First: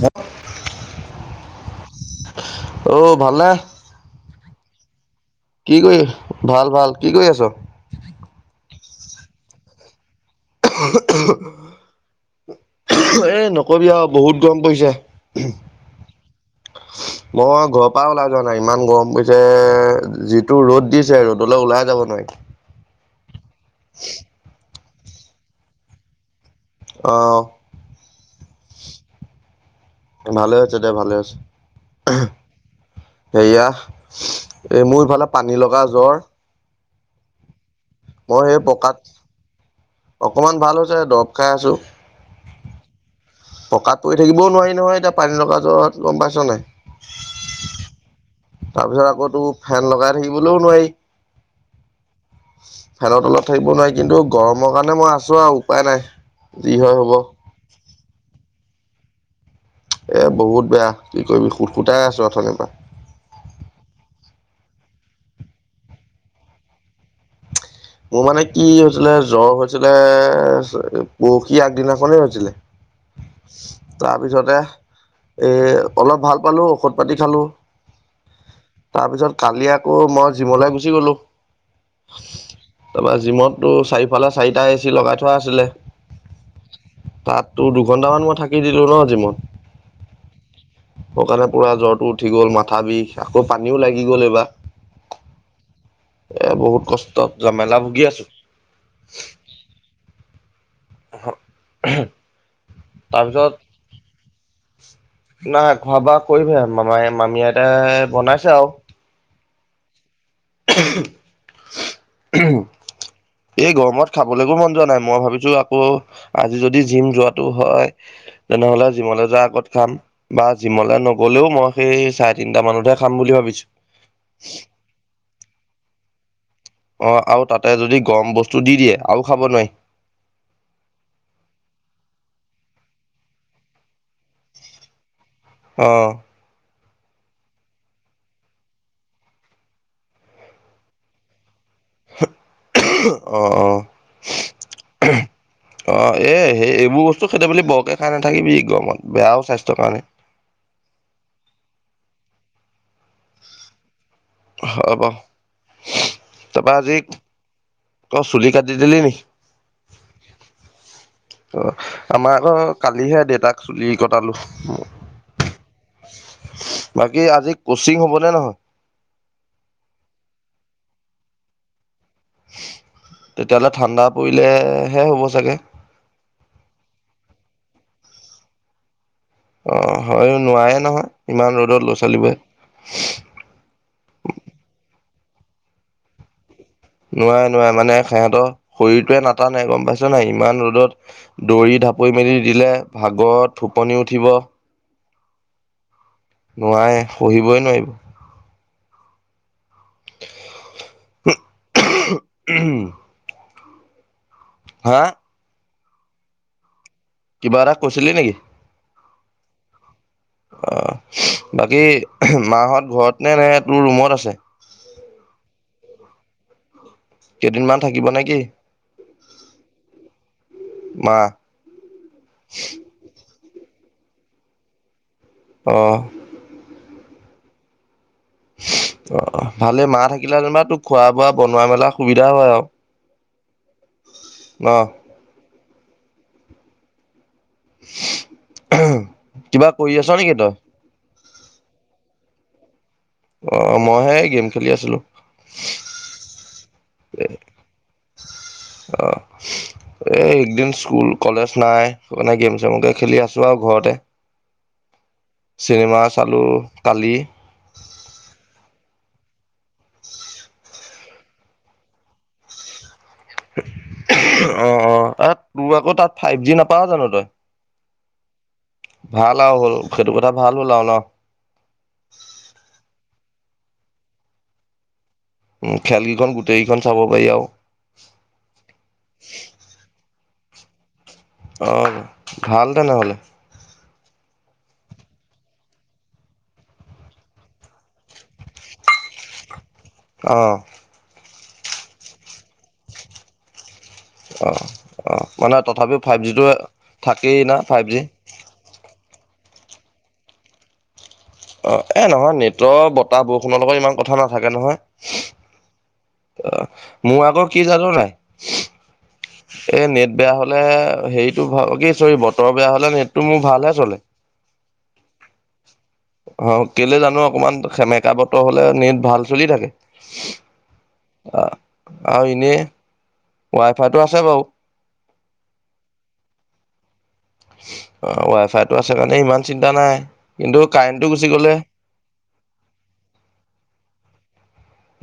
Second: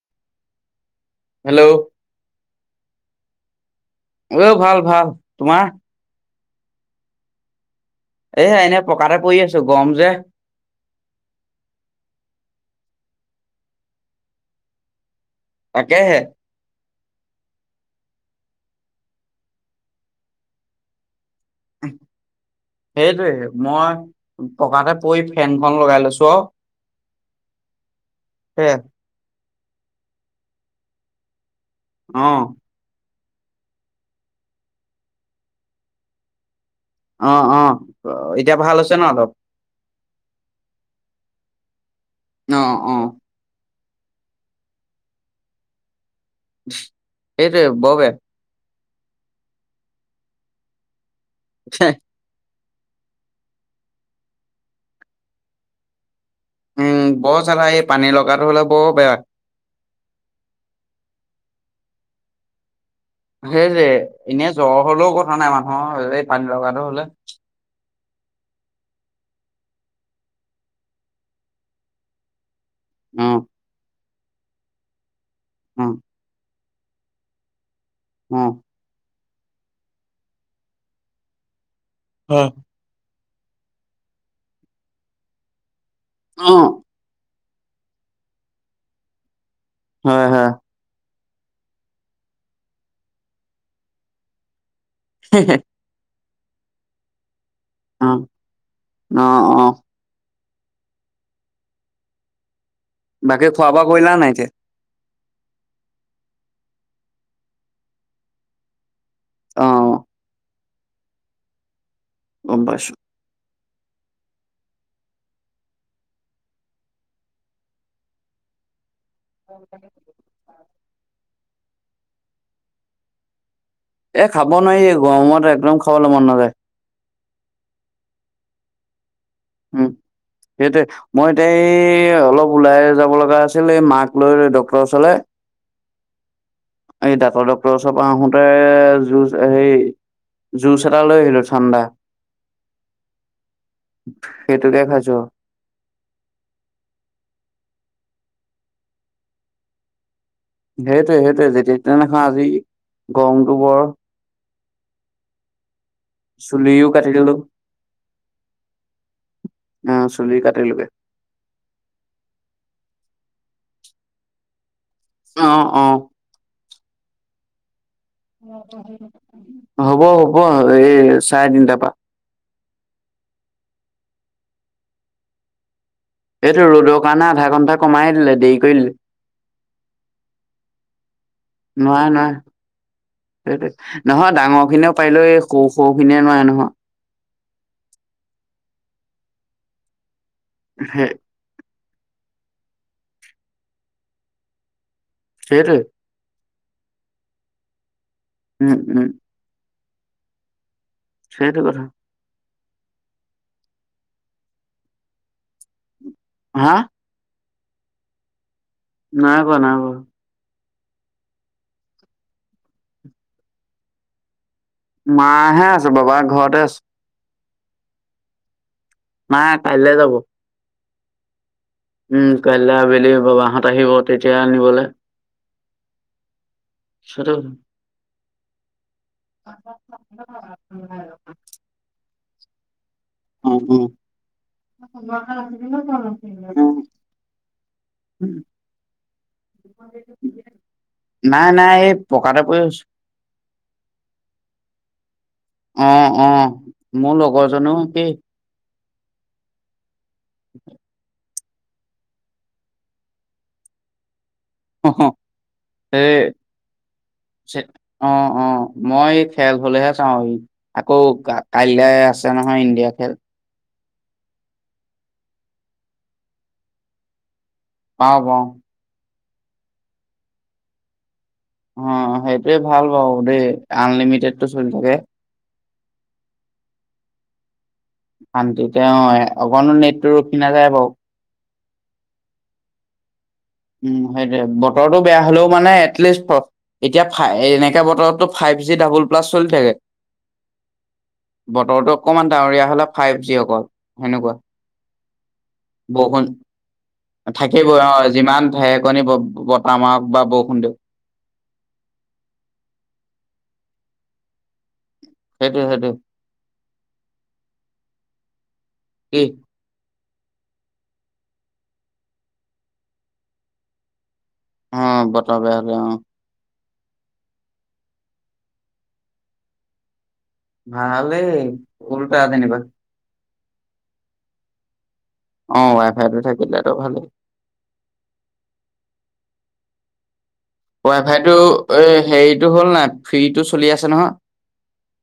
ন [inaudible] hello! ভালে। ঐ ভাল ভাল, তোমাৰ? ভাল ভাল কি কৰি আছ? এহ এনেই পকাতে পৰি আছো গৰম যে। এ নকবি আৰু বহুত গৰম পৰিছে। তাকে হে মই ঘৰৰ পৰা ওলাই যোৱা নাই ইমান গৰম পইছে যিটো ৰ'দ দিছে ৰ'দ [unintelligible] সেইটোৱে মই পকাতে পই ফেনখন লগাই লৈছো আও আহ। হে [unintelligible] ভালে আছে দে ভালে আছ [unintelligible] অ সেয়া, এই মোৰ ইফালে পানী লগা জ্বৰ। অ অহ মই সেই পকাত অকমান ভাল হৈছে দৰব খাই আছো অ অ পকাত পৰি থাকিবও নোৱাৰি নহয় এতিয়া পানী লগা জ্বৰত। গম পাইছ নাই সেইটোৱে বৰ বেয়া তাৰ পিছত আকৌ তো ফেন লগাই থাকিবলৈও নোৱাৰি হে ফেন তলত থাকিব নোৱাৰি কিন্তু গৰমৰ কাৰণে মই আছো আৰু উপায় নাই যি হয় উম হ'ব। বৰ চালা এই পানী লগাটো হ'লে বৰ বেয়া এ বহুত বেয়া কি কৰিবি খুত খুটাই আছো অথনি পা সেই যে এনেই জ্বৰ হলেও কথা নাই মানুহৰ এই পানী লগাটো হলে মোৰ মানে কি হৈছিলে জ্বৰ হৈছিলে পৰশি আগদিনাখনেই হৈছিলে উম তাৰপিছতে এ অলপ ভাল পালো ঔষধ পাতি খালো উম তাৰপিছত কালি আকৌ মই জিমলৈ গুচি গলো। হ তাৰপৰা জিমতটো চাৰিফালে চাৰিটা এ চি লগাই থোৱা আছিলে অ তাত ত দুঘন্টামান মই থাকি দিলো ন জিমট হয় হয় স কাৰণে পুৰা জ্বৰটো উঠি গ'ল মাথা বিষ আকৌ পানীও লাগি গ'ল এইবাৰ হে হে। এ বহুত কষ্ট যমেলা ভুগি অ আছো। অ অ [inaudible] বাকী তাৰপিছত খোৱা বোৱা কৰিলা নাই এতিয়া নাই খোৱা বোৱা কৰিমহে মামাই মামীয়ে আইতাই বনাইছে আউ অ [inaudible] গম পাইছো এই গৰমত খাবলৈকো মন যোৱা নাই মই ভাবিছো আকৌ আজি যদি জিম যোৱাটো হয় তেনেহলে জিমলৈ যোৱাৰ আগত খাম বা জিমলে নগলেও মই সেই চাৰে তিনটা মানতহে খাম বুলি ভাবিছো এ খাব নোৱাৰি গৰমত একদম খাবলৈ মন নাযায় অ আৰু তাতে যদি গৰম বস্তু দি দিয়ে আৰু খাব নোৱাৰি উম সেইটোৱে মই এতিয়া এই অলপ ওলাই যাব লগা আছিল এই মাক লৈ ডক্তৰ ওচৰলৈ আহ এই দাঁতৰ ডক্টৰৰ ওচৰ পৰা আহোতে যুজ হেই যুঁজ এটা লৈ আহিলো ঠাণ্ডা অ অ সেইটোকে খাইছো অ এ সেই এইবোৰ বস্তু খেদিব [unintelligible] বৰকে খাই নাথাকিবি গৰমত বেয়াও স্বাস্থ্যৰ কাৰণে সেইটোৱে সেইটোৱে যেতিয়া দেখিছা নহয় আজি গৰমটো বৰ [unintelligible] হ'ব। তাৰপা চুলিও আজি, কাটি দিলো তই চুলি কাটি দিলি নিকি? অ চুলি কাটিলোগে অ আমাৰ আকৌ কালিহে দেউতাক চুলি কটালো। অ, অ। বাকী আজি কচিং হ'বনে নহয়? হ'ব হ'ব। এই চাৰে তিনটাৰ পৰা। তেতিয়াহ'লে ঠাণ্ডা পৰিলেহে হ'ব চাগে। এইটো ৰ'দৰ কাৰণে আধা ঘণ্টা কমাই দিলে দেৰি কৰি দিলে। অ হয়, নোৱাৰেও নহয় ইমান ৰ'দত ল'ৰা নোৱাৰে ছোৱালীবোৰে। নোৱাৰে সেইটোৱে। নহয় ডাঙৰ খিনিয়েও পাৰিলেও, এই সৰু সৰু খিনিয়ে নোৱাৰে নহয়। নোৱাৰে নোৱাৰে। মানে সেহেতৰ শৰীৰটোৱে নাটানে, গম পাইছ নাই? ইমান ৰ'দত দৌৰি ঢাপৰি মেলি দিলে ভাগৰত সুপনি উঠিব। হেটোৱে। নোৱাৰে, পঢ়িবই নোৱাৰিব। উম উম। [inaudible] সেইটো কথা। উম। হা? হা? কিবা এটা কৈছিলি নিকি? নাই কোৱা, নাই কোৱা। অ, বাকী মা হত ঘৰত নে নে তোৰ ৰুমত আছে? মা হে আছে, বাবা ঘৰতে আছে। কেইদিনমান থাকিব নে কি? নাই, কাইলৈ যাব। মা? উম, কাইলৈ আবেলি বাবাহঁত আহিব তেতিয়া নিবলে। অ। [unintelligible] অ ভালে, মা থাকিলে যেনিবা তোক খোৱা বোৱা বনোৱা মেলা সুবিধা হয় আৰু। উম উম, ন উম। [unintelligible] উম। কিবা কৰি আছ নেকি তই? নাই নাই এই পকাতে পৰি আছো। অ মইহে গেম খেলি আছিলো। অ অ, মোৰ লগৰজনীও একেই। অ, এই একদিন স্কুল, কলেজ নাই সেইকাৰণে গেম চেমকে খেলি আছো আৰু ঘৰতে। অ, স, চিনেমা এ, চালো কালি চে, অ- অ। মই খেল হলেহে চাওঁ, আকৌ কাইলে আছে নহয় ইণ্ডিয়া খেল। অ -অ, তোৰ আকৌ তাত ফাইভ জি নাপাৱ জানো তই? পাও পাও। ভাল আৰু হ'ল সেইটো কথা ভাল হ'ল আৰু ন? অ সেইটোৱে ভাল বাৰু দেই আনলিমিটেডটো চলি থাকে। উ খেল কেইখন গোটেই কেইখন চাব পাৰি আৰু। শান্তি তেওঁ অকণো নেটটো ৰখি নাযায় বাৰু। অ, ভাল তেনেহ'লে। উম, সেইটোৱে। বতৰটো বেয়া হলেও মানে এটলিষ্ট এতিয়া ফাই এনেকে বতৰতটো ফাইভ জি ডাবল প্লাচ চলি থাকে। অঁ। বতৰটো অকমান ডাৱৰীয়া হলে ফাইভ জি অকল সেনেকুৱা। অ' অ' মানে তথাপিও ফাইভ বৰষুণ জিটো থাকেই না থাকিব ফাইভ অ জি যিমান ঢেৰেকণী ব বতাহ মাৰক বা বৰষুণ দিয় অ এ নহয় নেটৰ বতাহ বৰষুণৰ লগত ইমান কথা নাথাকে নহয়। সেইটো সেইটো অ মোৰ আগৰ কি জানো নাই? কি এ নেট বেয়া হলে হেৰিটো অ কি চৰি বতৰ বেয়া হলে নেটটো মোৰ ভালহে চলে। অ বতৰ বেয়া বেয়া অ। অ কেলে জানো অকমান সেমেকা বতৰ হলে নেট ভাল চলি থাকে। ভালে ওলোটা যেনিবা। ৱাইফাইটো আছে বাৰু। অ ৱাই ফাইটো থাকিল আৰু ভালেই। অ ৱাই ফাইটো আছে কাৰণে ইমান চিন্তা নাই। কিন্তু ৱাই কাৰেণ্টটো গুচি ফাইটো গ'লে এ হেৰিটো হ'ল নাই ফ্ৰীটো চলি আছে নহয়।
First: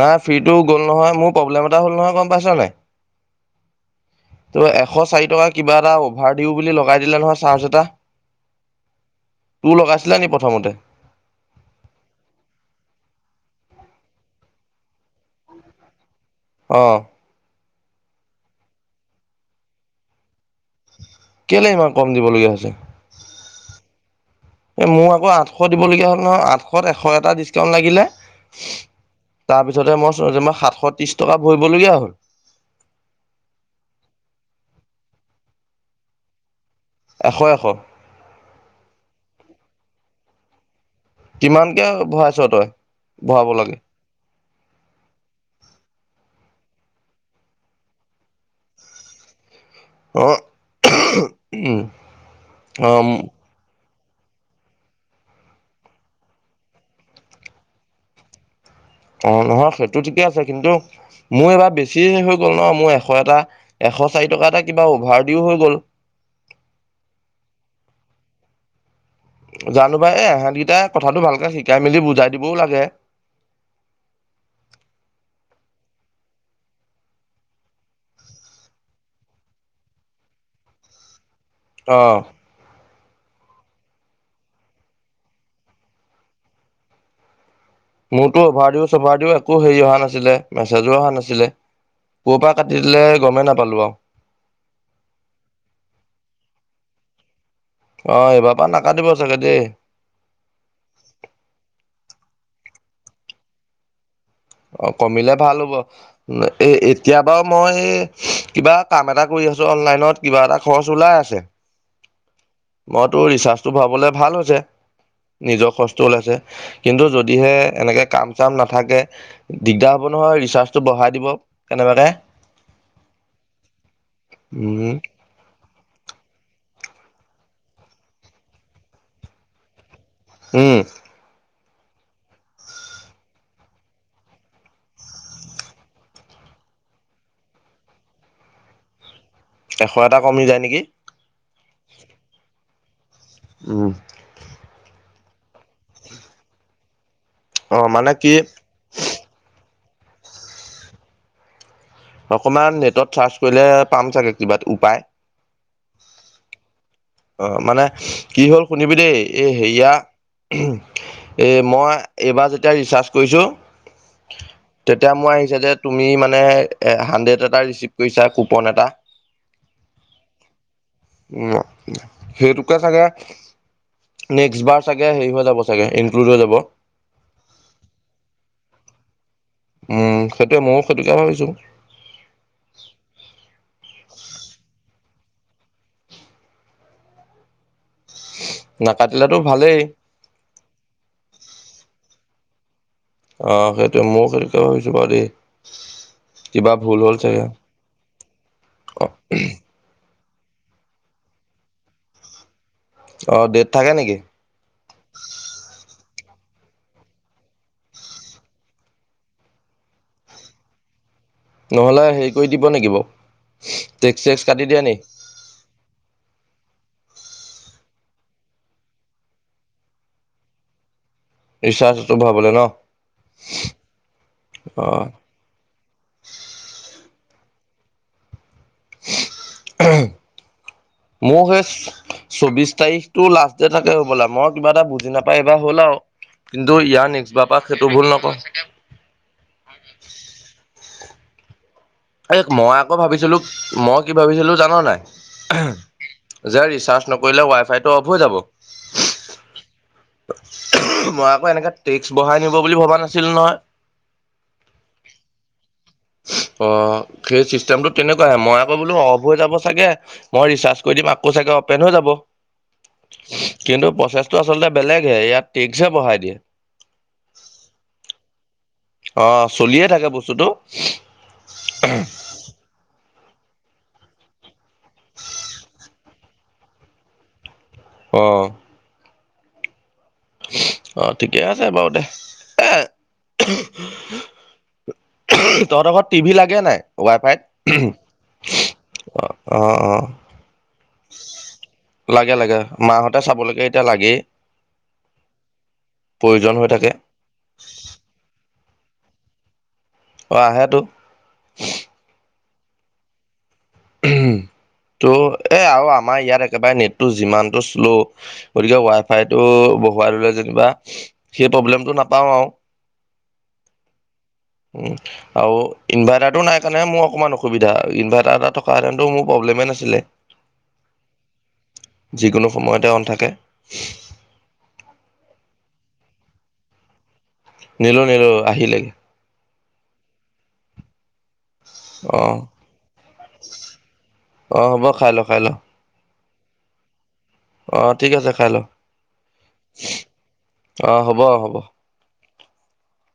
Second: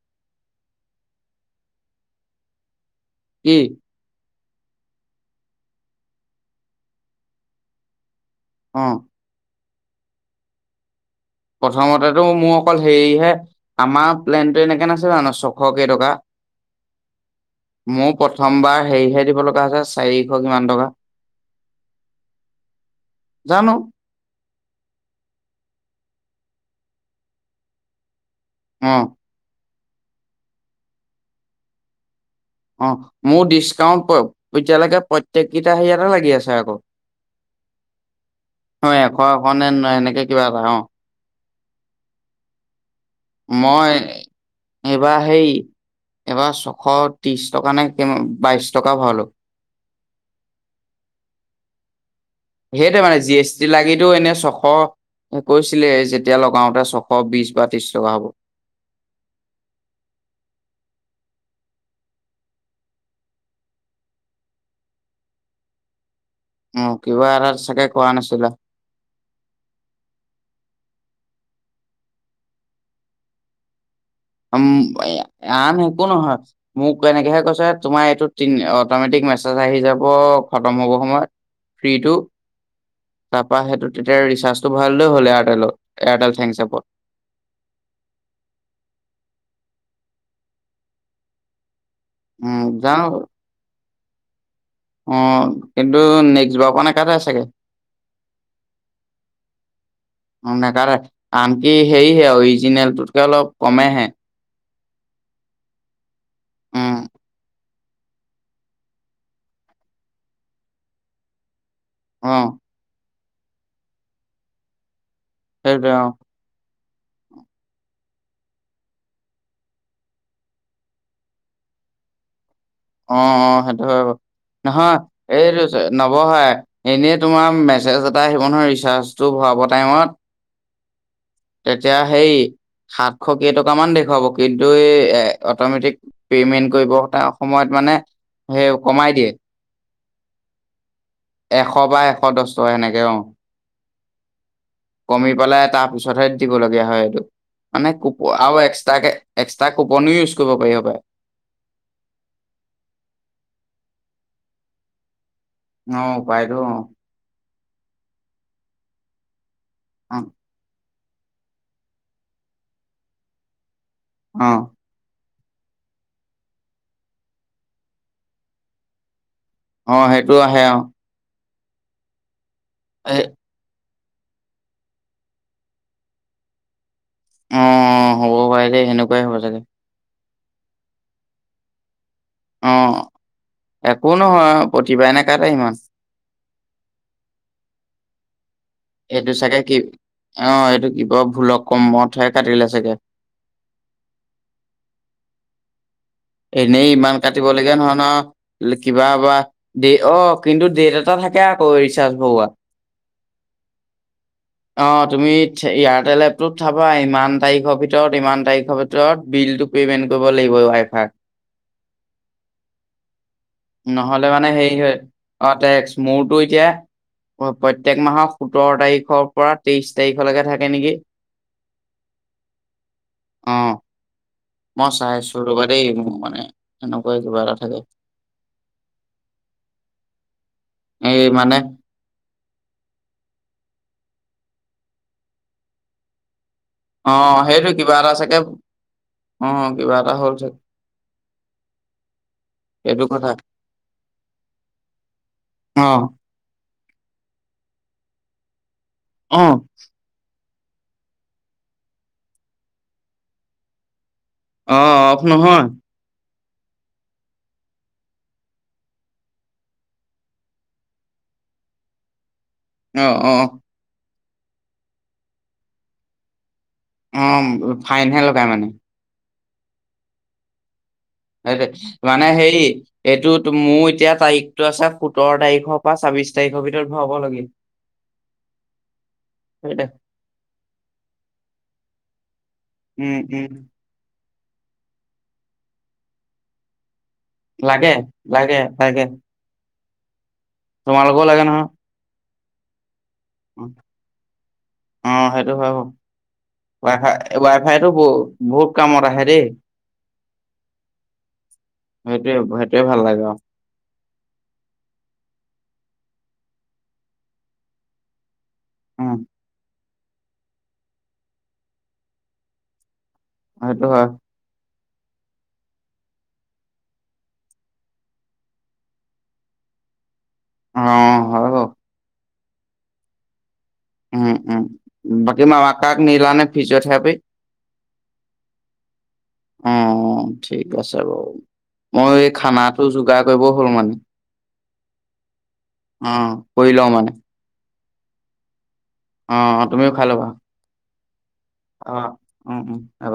নাই ফ্ৰীটো গ'ল নহয় মোৰ প্ৰব্লেম এটা হ'ল নহয় গম পাইছ নাই? কি? ত এশ চাৰি টকা কিবা এটা অভাৰ দিওঁ বুলি লগাই দিলে নহয় চাৰ্চ এটা। অ তোৰ লগাইছিলা নি প্ৰথমতে? প্ৰথমতেটো মোৰ অকল হেৰিহে আমা, ৰ প্লেনটো এনেকে নাছিলে জানো ছশ কেইটকা? অহ। মোৰ প্ৰথমবাৰ হেৰিহে দিব লগা হৈছে চাৰি কেলে ইমান কম দিবলগীয়া হৈছে। জানো এ মোক আকৌ আঠশ দিবলগীয়া হ'ল নহয়। আঠশত এশ এটা ডিচকাউন্ট লাগিলে অ। পিছলে মই চজে মই সাতশ ত্ৰিশ টকা ভৰিবলগীয়া হ'ল। অ, মোৰ ডিচকাউন্ট এতিয়ালৈকে প্ৰত্যেককেইটা হেৰি অতে লাগি আছে আকৌ এশ এশ অ এশ এশনে এনেকে কিবা এটা অ। কিমানকে ভৰাইছ তই? ভৰাব লাগে মই এইবাৰ সেই এইবাৰ চ এশ ত্ৰিশ টকা নে বাইশ টকা ভৰালো। আহ। সেইটোৱে মানে জি এছ টি লাগি এইটো এনে ছশ কৈছিলে যেতিয়া লগাওতে ছশ বিশ বা ত্ৰিশ টকা হ'ব। অ নহয় সেইটো ঠিকে আছে কিন্তু মোৰ এবাৰ বেছি হৈ গ'ল ন মোৰ এশ এটা এ এশ চাৰি টকা এটা কিবা অভাৰ দিও হৈ গ'ল। উম কিবা এটা চাগে কোৱা নাছিলো। জানো বা এই এহেতকেইটাই কথাটো ভালকে শিকাই মেলি বুজাই দিবও লাগে। উম আন একো নহয়, মোক এনেকেহে কৈছে তোমাৰ এইটো তি অটমেটিক মেছেজ আহি যাব খতম হ'ব সময়ত অ ফ্ৰীটো। তাৰপৰা সেইটো তেতিয়া ৰিচাৰ্জটো ভৰাই ললেই হ'ল এয়াৰটেলত এয়াৰটেল থেংকচ এপত। মোৰতো অভাৰ দিও চভাৰ দিও একো হেৰি অহা নাছিলে, মেছেজো অহা নাছিলে। কৰ পৰা উম কাটি যাওঁ দিলে গমেই নাপালো আৰু। অ, কিন্তু নেক্সট বাৰৰ পৰা নেকাটে চাগে? অ এইবাৰ পৰা নাকাটিব চাগে দেই মনে কাৰ আনকি সেৰিহে অৱি জিনেলটোতকে অলপ কমেহে। অ কমিলে ভাল হ'ব, এ উম, এতিয়া বাৰু মই কিবা কাম এটা কৰি আছো। অনলাইনত কিবা এটা খৰচ ওলাই আছে। অহ। মো ৰিচাৰ্চটো ভৰাবলে ভাল হৈছে নিজৰ সেইটোৱে খচটো অ', ওলাইছে। কিন্তু যদিহে এনেকৈ কাম চাম নাথাকে দিগদাৰ হ'ব নহয় ৰিচাৰ্জটো বঢ়াই দিব কেনেবাকে অ অ সেইটো হয় উম নহয় এইটো নৱহাই [unintelligible] এনেই তোমাৰ মেছেজ এটা আহিব নহয় ৰিচাৰ্জটো ভৰাব টাইমত। উম তেতিয়া সেই। সাতশ কেইটকা মান দেখুৱাব কিন্তু এ অট'মেটিক পেমেন্ট কৰিব। সময়ত মানে সেই কমাই দিয়ে এশ এটা কমি যায় নেকি। এশ বা এশ দশ টকা সেনেকে অ। উম কমি পেলাই তাৰ পিছতহে দিব লগীয়া হয় এইটো অ মানে কুপ কি আৰু এক্সট্ৰাকে তাক কোপনীও ইউজ কৰিব পাৰি হপাই [unintelligible] অকমান নেটত চাৰ্চ কৰিলে পাম চাগে কিবা উপায় অ পাইদো অ [unintelligible] অ মানে কি হ'ল শুনিবি দেই এই হেয়া। অ অ [unintelligible] এই মই এইবাৰ যেতিয়া ৰিচাৰ্জ কৰিছোঁ তেতিয়া মই যে তুমি মানে হাণ্ডেড এটা ৰিচিভ কৰিছা কুপন এটা অ সেইটোও আহে আৰু। উ সেইটোকে চাগে নেক্স বাৰ চাগে হেৰি হৈ যাব চাগে ইনকড হৈ যাব। অ হ'ব পাৰে দে সেনেকুৱাই হ'ব চাগে। সেইতো ময়ো ক্ষতিক ভাবিছোঁ। [unintelligible] অ এয়াত আহি মাছ [unintelligible] এইটো নাকাটিলেতো চাগে কি ভালেই। অ এইটো কিব ভুলক কমতহে কাটিলে চাগে। [unintelligible] আহ সেইটোৱে মৌ [unintelligible] সেইটোকে ভাবিছো বাৰু দেই কিবা এনেই ভুল ইমান হ'ল চাগে। কাটিব লগীয়া নহয় ন অ কিবা বা দেৰি অ কিন্তু ডেট এটা থাকে আকৌ ৰিচাৰ্জ ভৰোৱা। অ ডেট থাকে নেকি অ তুমি ইয়াত লেপটোত চাবা ইমান তাৰিখৰ ভিতৰত ইমান তাৰিখৰ ভিতৰত বিল টো পে'মেণ্ট কৰিব লাগিব ৱাই ফাই। [unintelligible] নহলে হেৰি কৰি দিব নেকি বাৰু। টেক্স নহ'লে চেক্স মানে কাটি হেৰি দিয়ে নি হয় অ স্মুথ। টো এতিয়া প্ৰত্যেক মাহৰ সোতৰ তাৰিখৰ পৰা তেইশ তাৰিখলৈকে থাকে নেকি ৰিচাৰ্জটো ভৰাবলৈ ন অ অ মই চাইছো ৰবা দেই মানে এনেকোৱাই কিবা এটা থাকে এই মোৰ মানে সেই চৌবিশ তাৰিখতটো লাষ্ট ডেট আ হবলা মই কিবা এটা বুজি নাপাই এইবাৰ হ'ল আৰু কিন্তু ইয়াৰ অ নেক্সবাৰপা সেইটো কিবা এটা ভুল নকওঁ চাগে অ কিবা এটা হ'ল চাগে এই মই আকৌ সেইটো কথা ভাবিছিলো মই কি ভাবিছিলো জানা নাই অ যে। চাৰ্জ নকৰিলে ৱাই ফাইটো অফ হৈ যাব আহ মই আকৌ এনেকে টেক্স বঢ়াই নিব বুলি ভবা নাছিলো নহয়। অ অফ নহয় অ সেই চিষ্টেমটো তেনেকোৱাই মই আকৌ বোলো অফ হৈ যাব চাগে মই ৰিচাৰ্জ কৰি দিম [unintelligible] আকৌ চাগে অপেন হৈ যাব অ অ তোৰ আচলতে বেলেগহে ইয়াত টেক্সহে বহাই দিয়ে অ ফাইনহে লগাই মানে। অ চলিয়ে থাকে বস্তুটো সেইটো মানে হে। এইটো মোৰ এতিয়া তাৰিখটো আছে সোঁতৰ তাৰিখৰ পৰা ছাব্বিশ তাৰিখৰ ভিতৰত ভৰাব লাগিল। আহ সে তে অ ঠিকে আছে বাৰু দে উম উম। তহঁতঘৰত টিভি লাগে নাই? ৱাই লাগে লাগে ফাইত অ অ অ তোমাল লোক লাগে ন হয লাগে লাগে মাহঁতে চাবলৈকে এতিয়া লাগেই অ সেইটো হয় প্ৰয়োজন হৈ থাকে ৱাইফাই ৱাই ফাইতো বহু বহুত কামত আহে দেই। অঁ আহেতো সেই ভাল লাগে আও ত' এ আৰু আমাৰ ইয়াত একেবাৰে নেটটো যিমানতটো শ্ল'। গতিকে উম ৱাইফাইটো বহুৱাই ললে যেনিবা সেই প্ৰব্লেমটো নাপাওঁ আও। সেইটো হয়। উ আৰু ইনভাৰ্টাৰটো নাই কাৰণে মোৰ অকণমান অসুবিধা ইনভাৰ্টাৰ এটা ফাদানতো মোৰ প্ৰব্লেম নাছিলে অ হ‌হয় বাওঁ।। যিকোনো সময়তে অন থাকে উম উম বাকী মা কাক নিলা নে ফিজিঅ'থেৰাপি। নিলো নিলো আহিলেগে অ ঠিক আছে বাৰু অ মই এই খানাটো যোগাৰ কৰিব হ'ল মানে। অ হ'ব খাই খাই ল। অ কৰি লওঁ মানে। অ ঠিক আছে খাই ল অ তুমিও খাই লবা অঁ হ'ব হ'ব। অ উম উম হব।